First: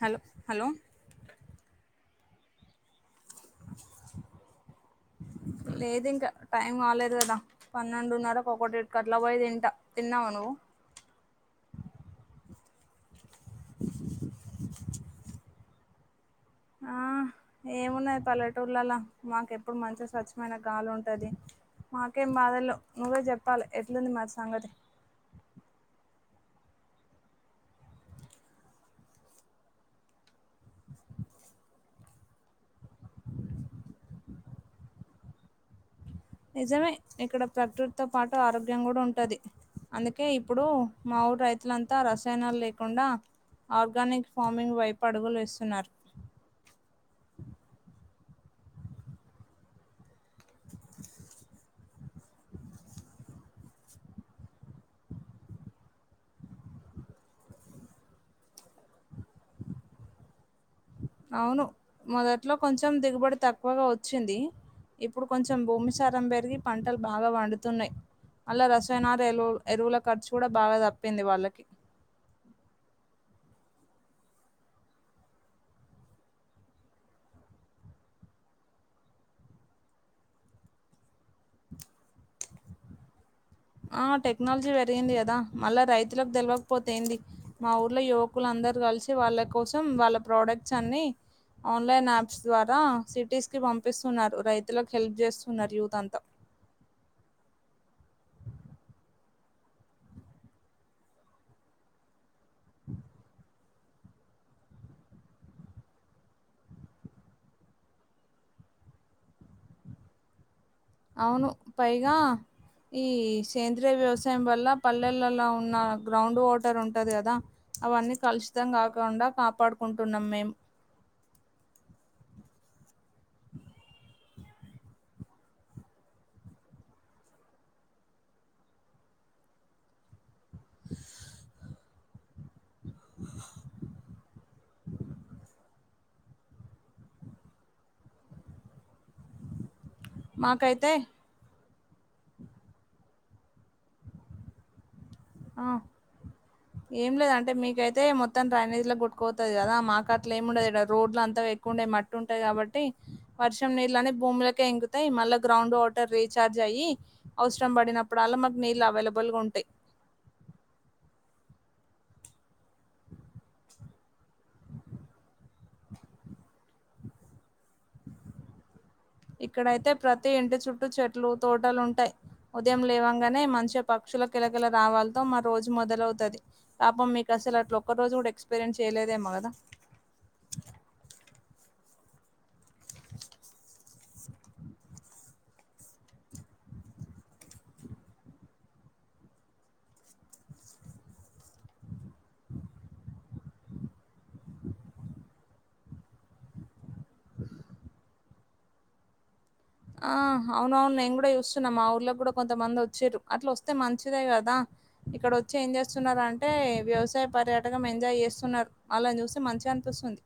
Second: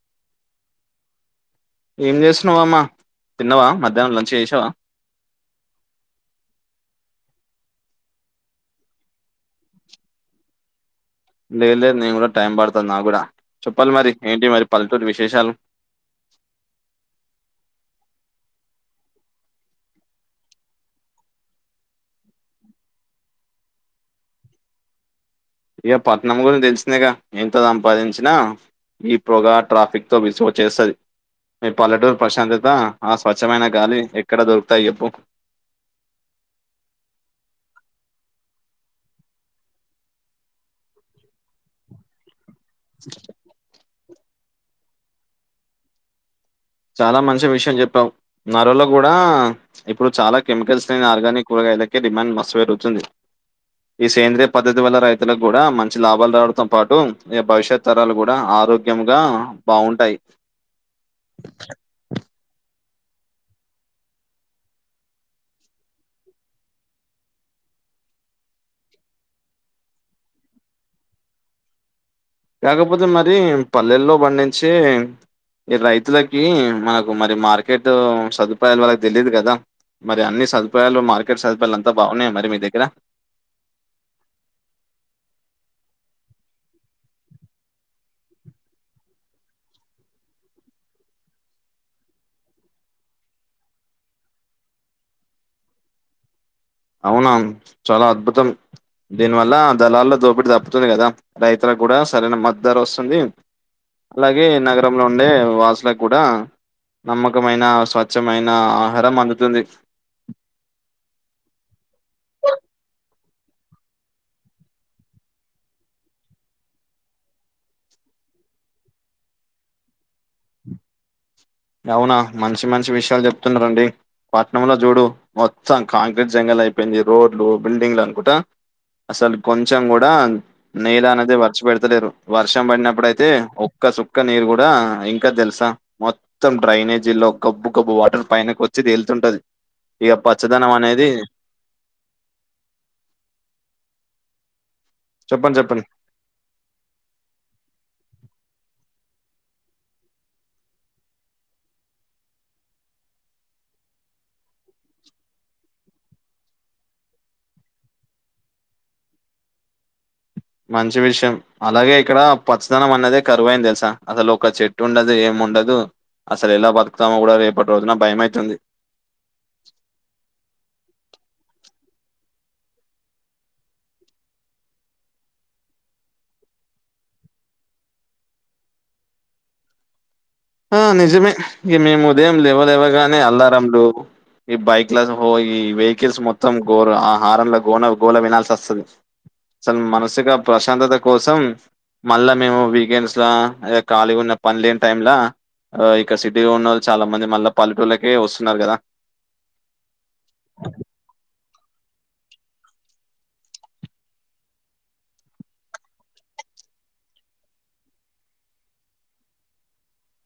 Hello hello ఏం చేస్తున్నావా అమ్మా తిన్నావా మధ్యాహ్నం లంచ్ చేసావా లేదు ఇంకా టైం కాలేదు కదా పన్నెండున్నరకి ఒకటిట్టికి అట్లా పోయి తింటా తిన్నావా నువ్వు లేద్ లేద్ నేను కూడా టైం పడతాది నాక్ గూడ చెప్పాలి మరి ఏంటి మరి పల్లెటూరి విశేషాలు ఆ ఏమున్నాది పల్లెటూర్లలో మాకేపూడు మంచిగా స్వచ్ఛమైన గాలి ఉంటది మాకేం బాధల్లేవ్ నువ్వే చెప్పాలి ఎట్లుంది మరి సంగతి ఇగ పట్నం గురించి తెలిసిందెగ ఎంత సంపాదించినా ఈ పొగా ట్రాఫిక్ తో విసుకొచ్చేస్తాది మీ పల్లెటూరీ ప్రశాంతత ఆ స్వచ్ఛమైన గాలి ఎక్కడ దొరుకుతాయి చెప్పు నిజమే ఇక్కడ ప్రకృతితో పాటు ఆరోగ్యం కూడా ఉంటది అందుకే ఇప్పుడు మా ఊరు రైతులంతా రస్ రసాయనాలు లేకుండా ఆర్గానిక్ ఫార్మింగ్ వైపు అడుగులు వేస్తున్నారు చాలా మంచి విషయం చెప్పావు నరలో కూడా ఇప్పుడు చాలా కెమికల్స్ ఆర్గానిక్ కూ లకే డిమాండ్ మస్తు పెరుగుతుంది ఈ సేంద్రియ పద్ధతి వల్ల రైతులకు కూడా మంచి లాభాలు రావడంతో పాటు ఈ భవిష్యత్ తరాలు కూడా ఆరోగ్యంగా బాగుంటాయి అవును మొదట్లో కొంచెం దిగుబడి తక్కువగా వచ్చింది ఇప్పుడు కొంచెం భూమిసారం పెరిగి పంటలు బాగా పండుతున్నాయి అలా రసాయనలు ఎ ఎరువుల ఖర్చు కూడా బాగా తప్పింది వాళ్ళకి కాకపోతే మరి పల్లెల్లో పండించి ఈ రైతులకి మనకు మరి మార్కెట్ సదుపాయాలు వాళ్ళకు తెలియదు కదా మరి అన్ని సదుపాయాలు మార్కెట్ సదుపాయాలు అంతా బాగున్నాయ మరి మీ దగ్గర ఆ టెక్నాలజీ పెరిగింది కదా మళ్ళా రైతులకు తెలవకపోతే ఏంది మా ఊర్లో యువకులాంత అందరూ కలిసి వాళ్ళ కోసం వాళ్ళ ప్రోడక్ట్స్ అన్ని ఆన్లైన్ యాప్స్ ద్వారా సిటీస్ కి పంపిస్తున్నారు రైతులకు హెల్ప్ చేస్తున్నారు యూత్ అంతా అవునా చాలా అద్భుతం దీనివల్ల దలార్ల దోపిడి దప్పుతుంది కదా రైతులకు కూడా సరైన మ దర వస్తుంది అలాగే నగరంలో ఉండే వాసులకు కూడా నమ్మకమైన స్వచ్ఛమైన ఆహారం అందుతుంది అవును పైగా ఈ సేంద్రీయ వ్యవసాయం వల్ల పల్లెలలో ఉన్న గ్రౌండ్ వాటర్ ఉంటది కదా అవన్నీ కలుషితం కాకుండా కాపాడుకుంటున్నాం మేము అవునా మంచి మంచి విషయాలు చెప్తున్నారండి పట్నంలో చూడు మొత్తం కాంక్రీట్ జంగల్ అయిపోయింది రోడ్లు బిల్డింగ్లు అనుకుంటా అసలు కొంచెం కూడా నేదా అనేదే వర్చి పెడతలేరు వర్షం పడినప్పుడుయితే ఒక్క చుక్క నీరు కూడా ఇంకదు తెలుసా మొ మొత్తం డ్రైనేజీ లో గబ్బు గబ్బు వాటర్ పైనికి వచ్చి తేలుతుంటది ఇక పచ్చదనం మాకైతే అనేది చెప్పండి ఆ చెప్పండి ఏం లేద్ అంటే మీకైతే మొత్త మొత్తం డ్రనేజ్ లకు కొట్టుకపోతది కదా మాకు అట్ల ఏముండదు ఈడ రోడ్లు అంతా ఎక్కువుండాయి అంత మట్టు ఉంటది కాబట్టి వర్షం నీళ్ అన్ని భూములకే ఇంగుతయి మళ్ళా గ్రౌండ్ వాటర్ రీచార్జ్ అయ్యి అవసరం పడినప్పుడల్ల మకు నీళ్ అవలబుల్ గా ఉంటాయి మంచి విషయం అలాగే ఇక్కడ పచ్చదనం అన్నదే కరువయింది తెలుసా అసలు ఒక చెట్టు ఉండదు ఏం ఉండదు అసలు ఎలా బతుకుతామో కూడా రేపటి రోజున భయమైతుంది ఇక్కడైతే ప్రతి ఇంటి చుట్టూ చెట్లు తోటలు ఉంటాయి ఉదయం లేవగానే మంచిగా పక్షుల కిల కల రావాలతో మా రోజు మొదలవుతాది. పాపం మీకసలు అట్లా ఒక్క రోజు కూడా ఎక్స్పీరియన్స్ చేయలేదేమో కదా ఆ నిజమే ఇక మేము ఉదయం లేవ లేవగానే అల్లరంలు ఈ బైక్లద్ హో ఈ వెహికల్స్ మొత్తం గోర ఆ హారన్ ల గోనల్ గోల వినాల్సి వస్తది అసలు మనసికా ప్రశాంతత కోసం మళ్ళా మేము వీకెండ్స్ ల అదే ఖాళీ ఉన్న పని లేని టైమ్లా ఆ ఇక్కడ సిటీలో ఉన్నళ్ళు చాలా మంది మళ్ళా పల్లెటూళ్లకే వస్తున్నారు కదా ఆ అవున అవును నేను కూడా చూస్ న్న మా ఊర్లో కూడా కొంతమంది వచ్చిరు అట్ల వస్తే మంచిదే కదా ఇక్కడ వచ్చి ఏం చేస్తున్నారంటే ఏ వ్యవసాయ పర్యాటకం ఎంజాయ్ చేస్తున్నారు అలాని చూస్తే మంచిగా అనిపిస్తుంది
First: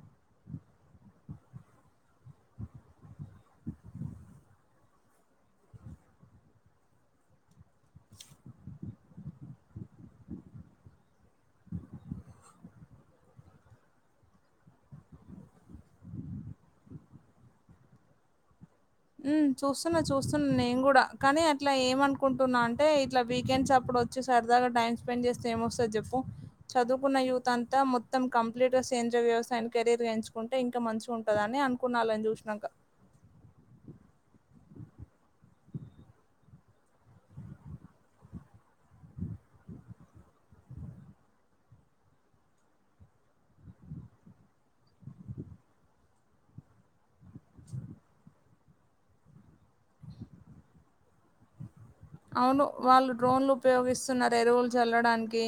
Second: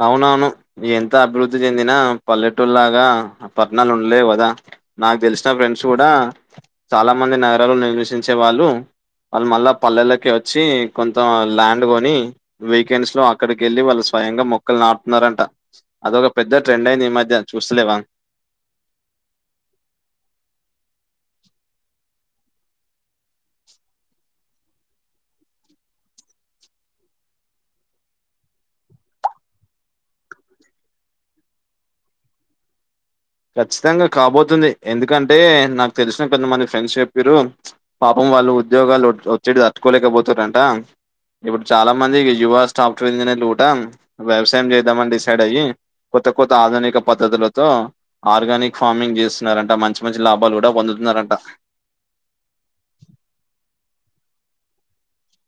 అ అవునవును ఎంత అభివృద్ధి చెందిన పల్లెటూరులాగా పట్టనాలు ఉండలేవ్ కదా నాకు తెలిసిన ఫ్రెండ్స్ కూడా చాలా మంది నగరాలో నిర్వసించే వాళ్ళు వాళ్ళు మళ్ళా పల్లెల్లకె వచ్చి కొంత ల్యాండ్ కొని వీకెండ్స్ లో అక్కడికి వెళ్ళి వాళ్ళుస్ స్వయంగా మొక్కలు నాటుతున్నారంట అదొక పెద్ద ట్రెండ్ అయింది ఈ మధ్యన చూస్తలేవా హ్మ్. చూస్తున్నా, కుంటున్నా అంటే ఇట్లా వీకెండ్స్ అప్పుడు వచ్చి సరదాగా టైం స్పెండ్ చేస్తే ఏమోస్తది చెప్పు చదువుకున్న యూత్ అంతా మొత్తం కంప్లీట్ గా సేంద్ర వ్యవసాయని కెరీర్ గా ఎంచుకుంటే ఇంకా మంచిగా ఉంటదని ఏ అనుకున్నా ఆలని చూసినంక ఖచ్చితంగా కాబోతుంది ఎందుకంటే నాకు తెలిసిన కొంతమంది ఫ్రెండ్స్ చెప్పిరు పాపం వాళ్ళు ఉద్యోగాలు ఒత్ ఒత్తిడి తట్టుకోలేకపోతురంట ఇప్పుడు చాలా మంది యువ స్టాఫ్ట్వేర్ ఇంజనీర్ లు కూడా వ్యవసాయం చేద్దాం అని డిసైడ్ అయ్యి కొత్త కొత్త ఆధునిక పద్ధతులతో ఆర్గానిక్ ఫార్మింగ్ చేస్తున్నారంట మంచి మంచి లాభాలు కూడా పొందుతున్నారంట అవును. వాళ్ళు డ్రోన్లు ఉపయోగిస్తున్నారు ఎరువులు చల్లడానికి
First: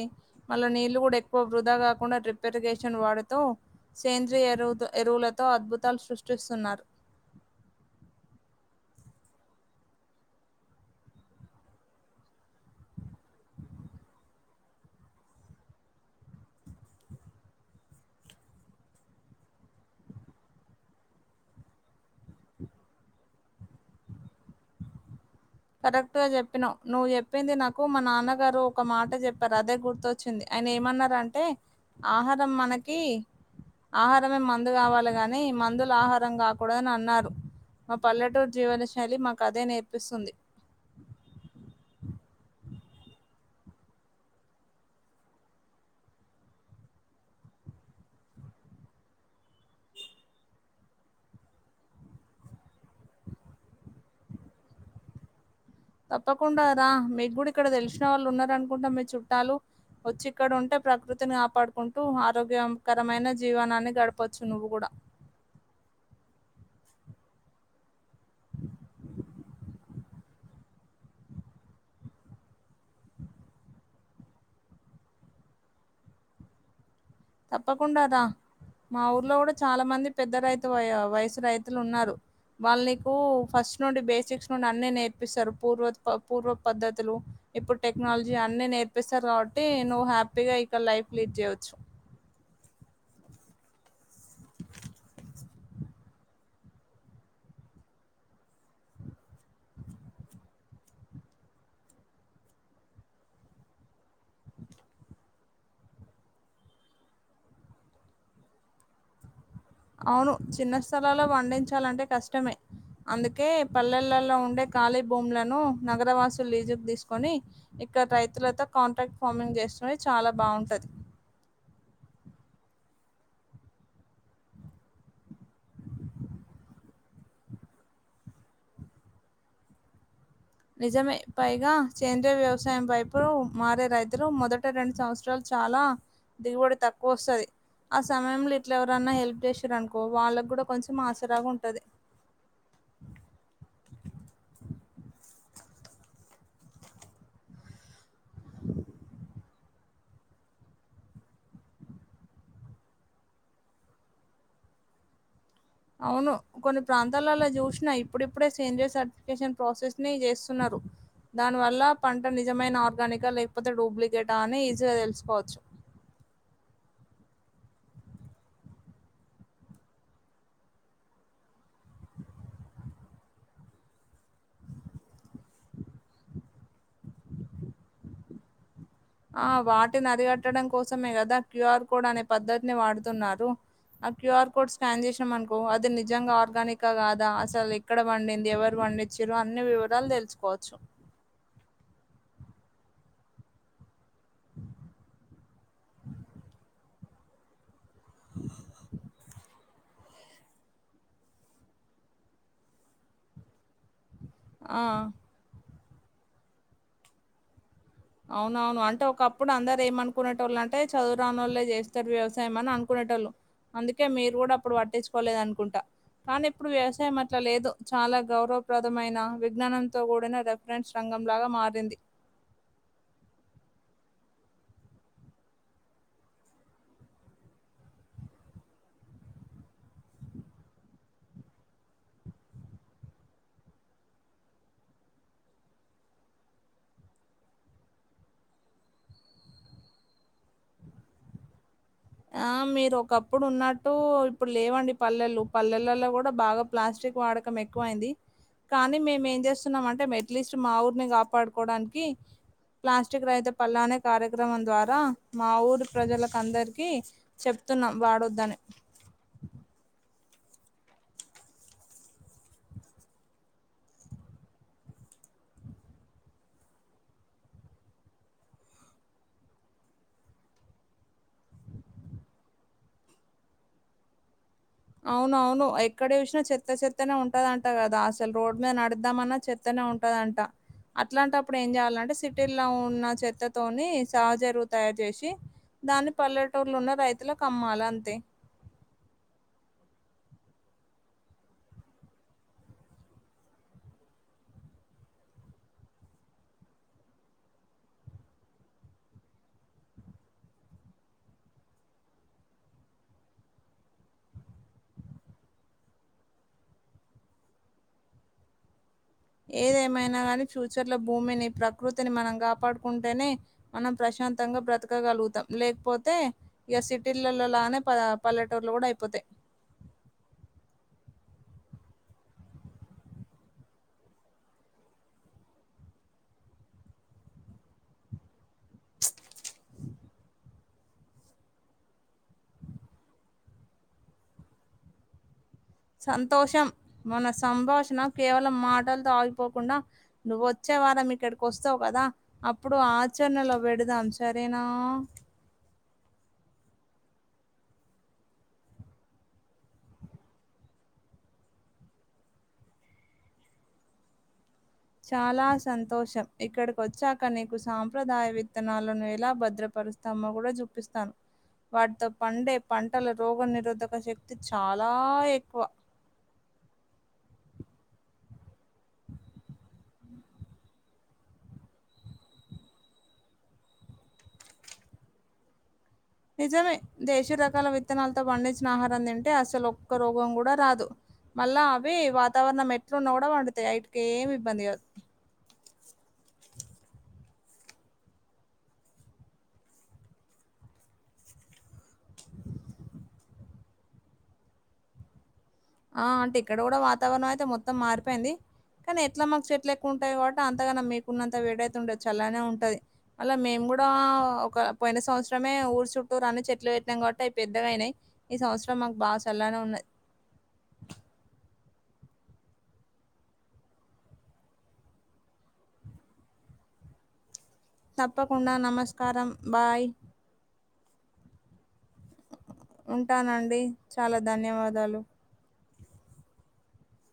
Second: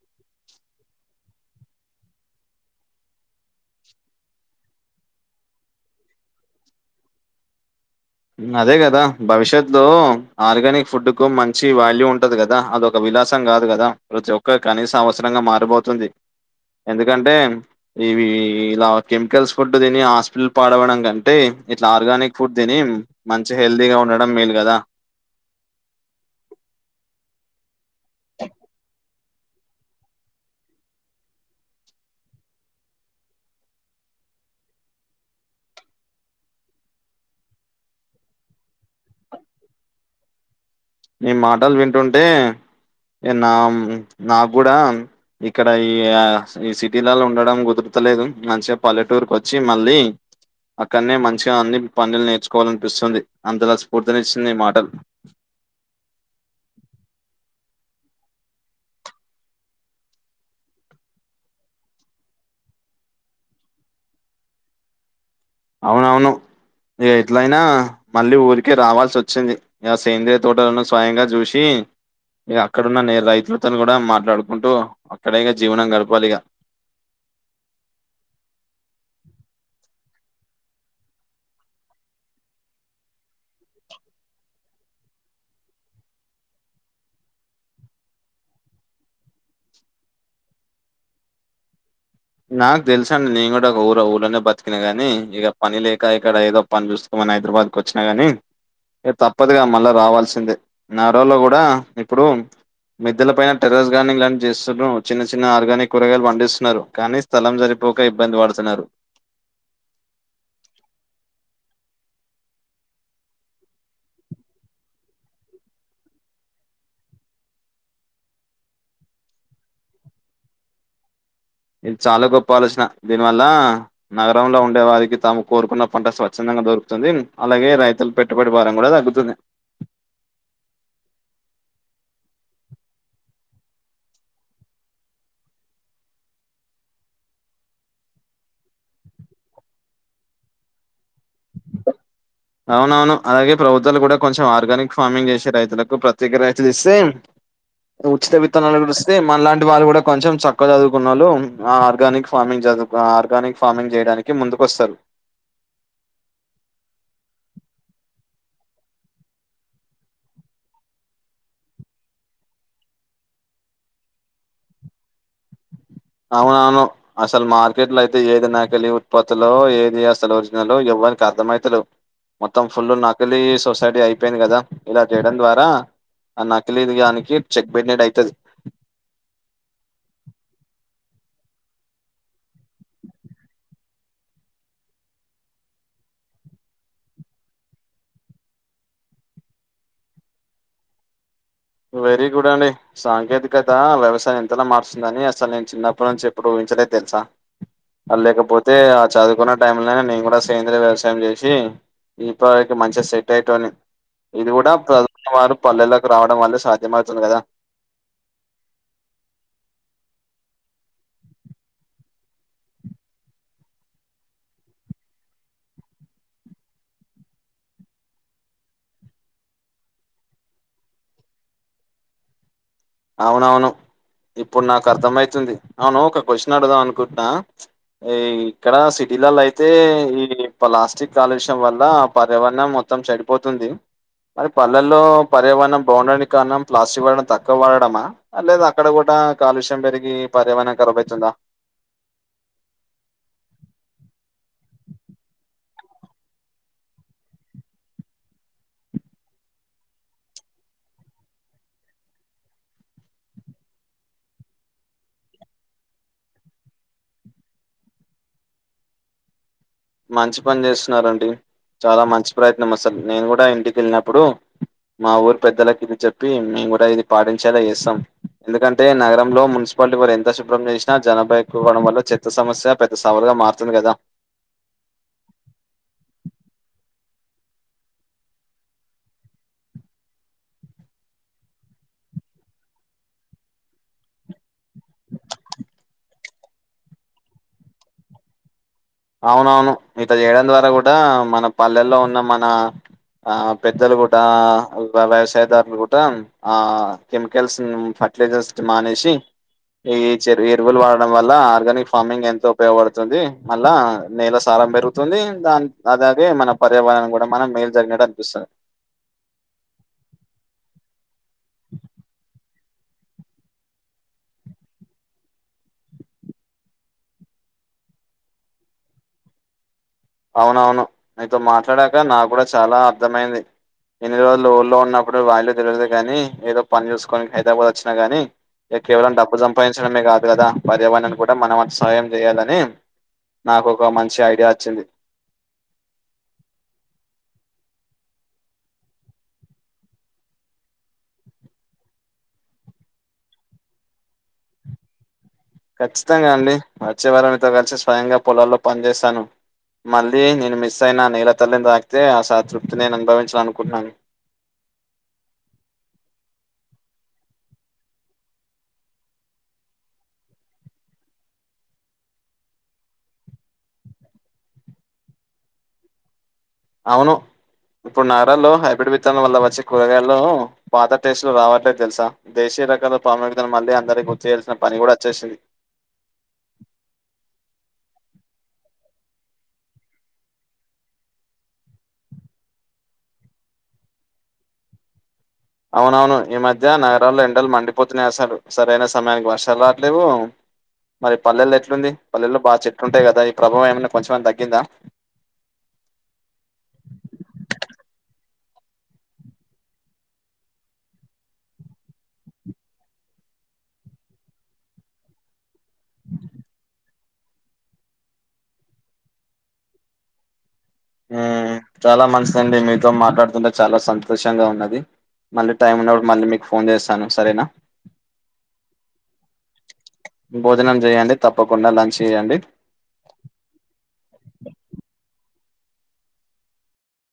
మళ్ళీ నీళ్లు కూడా ఎక్కువ వృధా కాకుండా ట్రిపెరిగేషన్ వాడుతూ సేంద్రియ ఎరువు ఎరువులతో అద్భుతాలు సృష్టిస్తున్నారు అదే కదా భవిష్యత్ లో ఆర్గానిక్ ఫుడ్ కు మంచి వాల్యూ ఉంటది కదా అదొక వి విలాసం కాదు గదా ప్రతి ఒక్క కనీస అవసరంగా మారిబోతుంది. ఎందుకంటే, ఇవి ఇలా కెమికల్స్ ఫుడ్ తిని హాస్పిటల్ పాడవడం కంటే ఇట్లా ఆర్గానిక్ ఫుడ్ తిని, మంచి హెల్తీగా ఉండడం మేల్ కదా. కరెక్ట్ గా చెప్పినవ్, నువ్వు చెప్పింది నాకు మా నాన్నగారు ఒక మాట చెప్ చెప్పారు అదే గుర్తొచ్చింది, ఆయన ఏమన్నంటే ఆహారం మనకి ఆహారమే మందు కావాలి గనీ, మందులు ఆహారం కాకూడదని అన్నారు. మా పల్లెటూరు జీవనశైలి మాకు అదే నేర్పిస్తుంది. నీ మాటలు వింటుంటే నామ్ నాక్కూడా ఇక్కడ ఈయా ఈ సిటీలల్లో ఉండడం కుదురు త్తలేదు మంచిగా పల్లెటూరుకి వచ్చి మళ్ళీ అక్కనే మంచిగా అన్ని పన్నలు నేర్చుకోవాలనిపిస్తుంది, అంతలా స్ఫూర్తినిచ్చింది నీ మాటలు తప్పకుండా రా, మీకు కూడా ఇక్కడ తెలిసిన వాళ్ళు ఉన్నరు అనుకుంటాం మీ చుట్టాలు. వచ్చి ఇక్కడ ఉంటే ప్రకృతిని కాపాడుకుంటూ, ఆరోగ్యకరమైన జీవనాన్ని గడపచ్చు నువ్వు కూడా. అవునవును ఇగ ఎట్లయినా మళ్ళీ ఊరికే రావాల్సచ్చింది ఆ సేంద్రియ తోటలను స్వయంగా చూసి ఇక అక్కడున్న నేల రైతులతో కూడా మాట్లాడుకుంటూ, అక్కడేగా జీవనం గడపాలి ఇగ తప్పకుండా రా మా ఊర్లో గుడ చాలా మంది పెద్ద రైతు వయ వయసు రైతులు ఉన్నారు. వాళ్ నీకు ఫస్ట్ నుండి బేసిక్స్ నుండి అన్ని నేర్పిస్తరు, పూర్ పూర్వ పద్ధతులు ఇప్పుడు టెక్నాలజీ అన్ని నేర్పిస్తరు కాబట్టి నువ్వు హ్యాపీగా ఇక్క లైఫ్ లీడ్ చేయచ్చు. నాకు తెలుస అండి నేను కూడా ఒక ఊర ఊళ్ళనే బతికినా గాని, ఇగ పని లేక ఇక్కడ ఏదో పని చూసుకో మొన్న హైదరాబాద్ కు వచ్చినా గానీ తప్పదుగా మళ్ళా రావాల్సిందే నా రోజుల్లో గుడా ఇప్పుడు మిద్దల పైన టెర్రెస్ గార్డెనింగ్ లని చేస్తుర్రు, చిన్న చిన్న ఆర్గానిక్ కూరగాయలు పండిస్తున్నరు. కానీ స్థలం సరిపోక ఇబ్బంది పడుతున్నారు అవును చిన్న స్థలాల్లో పండించాలంటే కష్టమే, అందుకే పల్లెలలో ఉండే ఖాళీ భూములను నగర వాసులు లీజు తీసుకొని ఇక్కడ రైతులతో కాంట్రాక్ట్ ఫార్మింగ్ చేస్ సోయి చాలా బాగుంటది ఇది చాలా గొప్ప ఆలోచన. దీనివల్ల నగరంలో ఉండే వారికి తాము కోరుకున్న పంట స్వచ్ఛందం ఇంగ దొరుకుతుంది అలాగే రైతులు పెట్టుబడి భారం కూడా తగ్గుతుంది. నిజమే పైగా సేంద్రియ వ్యవసాయం వైపు మారే రైతులు, మొదట రెండు సంవత్సరాలు చ్ చాలా దిగుబడి తక్కువ వస్తది. ఆ సమయంలో ఇట్ల ఎవరన్నా హెల్ప్ చేసిండ్రు అనుకో వాళ్ళకు కూడా కొంచెం ఆసరాగా ఉంటది. అవునవును అలాగే ప్రభుత్వాలు కూడా కొంచెం ఆర్గానిక్ ఫార్మింగ్ చేసే రైతులకు ప్రత్యేక రైతులు ఇస్తే ఉచిత విత్తనాలు ఇస్తే మనలాంటి వాళ్ళు కూడా కొంచెం చక్కగా చదువుకున్నోళ్లు, ఆ ఆర్గానిక్ ఫార్మింగ్ చదు ఆ ఆర్గానిక్ ఫార్మింగ్ చేయడానికి ముందుకొస్తరు. అవును కొన్ని ప్రాంతాలలో చూసినా ఇప్పుడిప్పుడే సేంద్రియ సర్టిఫికేషన్ ప్రాసెస్ ని చేస్తున్నరు. దానివల్ల పంట నిజమైన ఆర్గానికా లేకపోతే డూప్లికేటా అని ఈజీగా తెలుసుకోవచ్చు. అవునవును అసలు మార్కెట్ లో అయితే ఏది నాకెళ్లి ఉత్పత్తులో ఏది అసలు ఒరిజినలో ఎవ్ వనికి అర్థమయితలెవ్. మొత్తం ఫుల్ నకిలీ సొసైటీ అయిపోయింది కదా, ఇలా చేయడం ద్వారా అ నాకిలీది గానికి చెక్ పెట్టినట్టు ఐతది. ఆ వాటిని అరిగట్టడం కోసమే కదా క్యూఆర్ కోడ్ అనే పద్ధతిని వాడుతున్నారు. ఆ క్యూఆర్ కోడ్ స్కాన్ చేసాం అనుకో అది నిజంగా ఆర్గానికా కాదా అసలు ఎక్కడ పండింది ఎవరు పండిచ్చిర్రు అన్ని వివరాలు తెలుసుకోవచ్చు వెరీ గుడ్ అండి సాంకేతికత వ్యవసాయం ఎంతలా మారుస్తుందని అసలు నేను చిన్నప్పటి నుంచి ఎప్పుడు తెలుసా ఆ లేకపోతే ఆ చదువుకున్న టైం లోనే నేను కూడా సేంద్రియ వ్యవసాయం చేసి ఇప్పటివరకు మంచిగా సెట్ అయ్యేటోడ్ని ఇది కూడా ఆ! ప్రజ వారు పల్లెల్లోకి రావడం వల్లే సాధ్యం అవుతుంది కదా అవున అవును అంటే ఒకప్పుడు అందరు ఏమ అనుకునే వాళ్ళు అంటే చదువు రాని వాళ్ళలే చేస్తారు వ్యవసాయం అని అనుకునే అందుకే మీరు కూడా అప్పుడు పట్టించుకోలేదనుకుంటా కానీ ఇప్పుడు వ్యవసాయం అట్లా లేదు చాలా గౌరవప్రదమైన విజ్ఞానంతో కూడిన రెఫరెన్స్ రంగ రంగంలాగా మారింది అవునవును ఇప్పుడు నాకు అర్థం అయితుంది అవును ఒక క్వశ్చన్ అడుగుదాం అనుకుంటున్నా ఈ ఇక్కడ పిల్లలయితే ఈ ప్లాస్టిక్ కాలుష్యం వల్ల పర్యావరణం మొత్తం చెడిపోతుంది మరి పల్లెలో పర్యావరణం బాగుండడానికి కారణం ప్లాస్టిక్ వాడడం తగ్ వాడడామా అ లేదక్కడ కూడా కాలుష్యం పెరిగి పర్యావరణం కర్బతుందా ఆ మీరు ఒకప్పుడు ఉన్నట్టు ఇప్పుడు లేవండి పల్లెలు పల్లెలలో కూడా బాగా ప్లాస్టిక్ ప్లాస్టిక్ వాడకం ఎక్కువ అయింది కానీ మేము ఏం చేస్తున్నామ అంటే అట్లీస్ట్ మా ఊరిని కాపాడుకోవడానికి ప్లాస్టిక్ రహిత పల్లానే కార్యక్రమం ద్వారా మా ఊరు ప్రజలకు అందరి కి చెప్తున్నాం వాడొద్దని మంచి పని చేస్తున్నరండి చాలా మంచి ప్రయత్నం అసలు నేను కూడా ఇంటికి వెళ్ళినప్పుడు మా ఊరు పెద్దలకి ఇది చెప్పి మేము కూడా ఇది పాటించేలా చేస్తాం ఎందుకంటే నగరంలో మున్సిపాలిటీ వారు ఎంత శుభ్రం చేసినా జనభా ఎక్కువడం వల్ల చెత్త సమస్య పెద్ద మారుతుంది కదా అవునవును ఎక్కడ చూసినా చెత్త చెత్తనే ఉంటదింటా కదా అసలు రోడ్ మీద నడుదామన్నా చెత్తనే ఉంటదంట అట్లాంటప్పుడు ఏం చేయాలంటే సిటీలో ఉన్న చెత్తతోని సహజ ఎరువు తయారు చేసి దాని పల్లెటూర్లున్న రైతుల కమ్మాల అంతే అవునవును ఇట్ల చేయడం ద్వారా కూడా మన పల్లెల్లో ఉన్న మన ఆ పెద్దలు కూడా వ్యవసాయదారులు కూడా ఆ కెమికల్స్ అట్లే జస్ట్ మానేసి ఈ చే ఎరువులు వాడడం వల్ల ఆర్గానిక్ ఫార్మింగ్ ఎంతో ఉపయోగపడుతుంది మళ్ళా నేల సారం పెరుగుతుంది దాని అలాగే మన పర్యావరణం కూడా మనం మేలు జరిగినట్టు అనిపిస్తది ఏదేమైనా కానీ ఫ్యూచర్ లో భూమిని ప్రకృతిని మనం కాపాడుకుంటేనే మనం ప్రశంతంగా బ్రతకగలుగుతాం లేకపోతే ఇక సిటీలలోలానే ప పల్లెటూరులో కూడా అయిపోతాయి అవునవును నీతో మాట్లాడాక నా కూడా చాలా అర్థమైంది ఎన్ని రోజులు ఊళ్ళో ఉన్నప్పుడు వాల్యూ తెలియదు కాని ఏదో పని చూసుకోని హైదరాబాద్ వచ్చినా గానీ కేవలం డబ్బు సంపాదించడం మీ కాదు లేదా పర్యావరణం కూడా మనం వంతు సాయం చేయాలని నాకు ఒక మంచి ఐడియా వచ్చింది సంతోషం మన సంభాషణ కేవలం మాటలతో ఆగిపోకుండా నువ్వచ్చే వారం ఇక్కడికి వస్తావు కదా అప్పుడు ఆచరణలో పెడదాం సరేనా ఖచ్చితంగా అండి వచ్చే వారం మీతో కలిసి స్వయంగా పొలాల్లో పని చేస్తాను మళ్ళీ నేను మిస్ అయిన నేల తల్లిని తాగితే ఆస తృప్తి నేను అనుభవించాల అనుకుంటున్నాను చాలా సంతోషం ఇక్కడికి వచ్చాక నీకు సాంప్రదాయ విత్తనాలను ఎలా భద్రపడ పరుస్తామ కూడా చూపిస్తాను వాటితో పండే పంటల రోగ నిరోధక శక్తి చాలా ఎక్కువ అవును ఇప్పుడు నారల్లో హైబ్రిడ్ విత్తనం వల్ల వచ్చి కూరగాయలు పాత టేస్టులు రావట్లేదు తెలుసా దేశీ ప్ర రకాల పాము మళ్ళీ అందరికి గుర్తుయాల్సిన పని కూడా వచ్చేసింది నిజమే దేశీ రకాల విత్తనాలతో పండించిన ఆహారం తింటే అసలు ఒక్క రోగం కూడా రాదు మళ్ళా అవి వాతావరణం ఎట్లున్న కూడా వంతాయి ఇటికి ఏమి ఇబ్బంది కాదు అవునవును ఈ మధ్య నగరాల్లో ఎండలు మండిపోతూనే వస్తాడు సరైన సమయానికి వర్షాలు రావట్లేవు మరి పల్లెల్లో ఎట్లుంది పల్లెల్లో బాగా చెట్లుంటాయి కదా ఈ ప్రభావం ఏమైన్నా కొంచమైనా తగ్గిందా ఆ అంటే ఇక్కడ కూడా వాతావరణం అయితే మొత్తం మారిపోయింది కానీ ఎట్లా మాకు చెట్లు ఎక్కువ ఉంటాయి కాబట్టి అంతగాన్నా మీకున్నంత వేడైతే ఉండదు చల్లనే ఉంటది మళ్లా మేము కూడా ఒక పోయిన సంవత్సరమే ఊరు చుట్టూరు అన్న చెట్లు పెట్నాం కాట్టి పెద్దగా అయినాయి ఈ సంవత్సరం మాకు బాగా చల్లానే ఉన్నది చాలా మంచిదండి మీతో మాట్లాడుతుంటే చాలా సంతోషంగా ఉన్నది మళ్ళీ టైం ఉన్నప్పుడు మళ్ళీ మీకు ఫోన్ చేస్తాను సరేనా తప్పకుండా నమస్కారం బాయ్ భోజనం చేయడి తప్పకుండా లంచ్ చేయండి ఉంటానండి చాలా ధన్యవాదాలు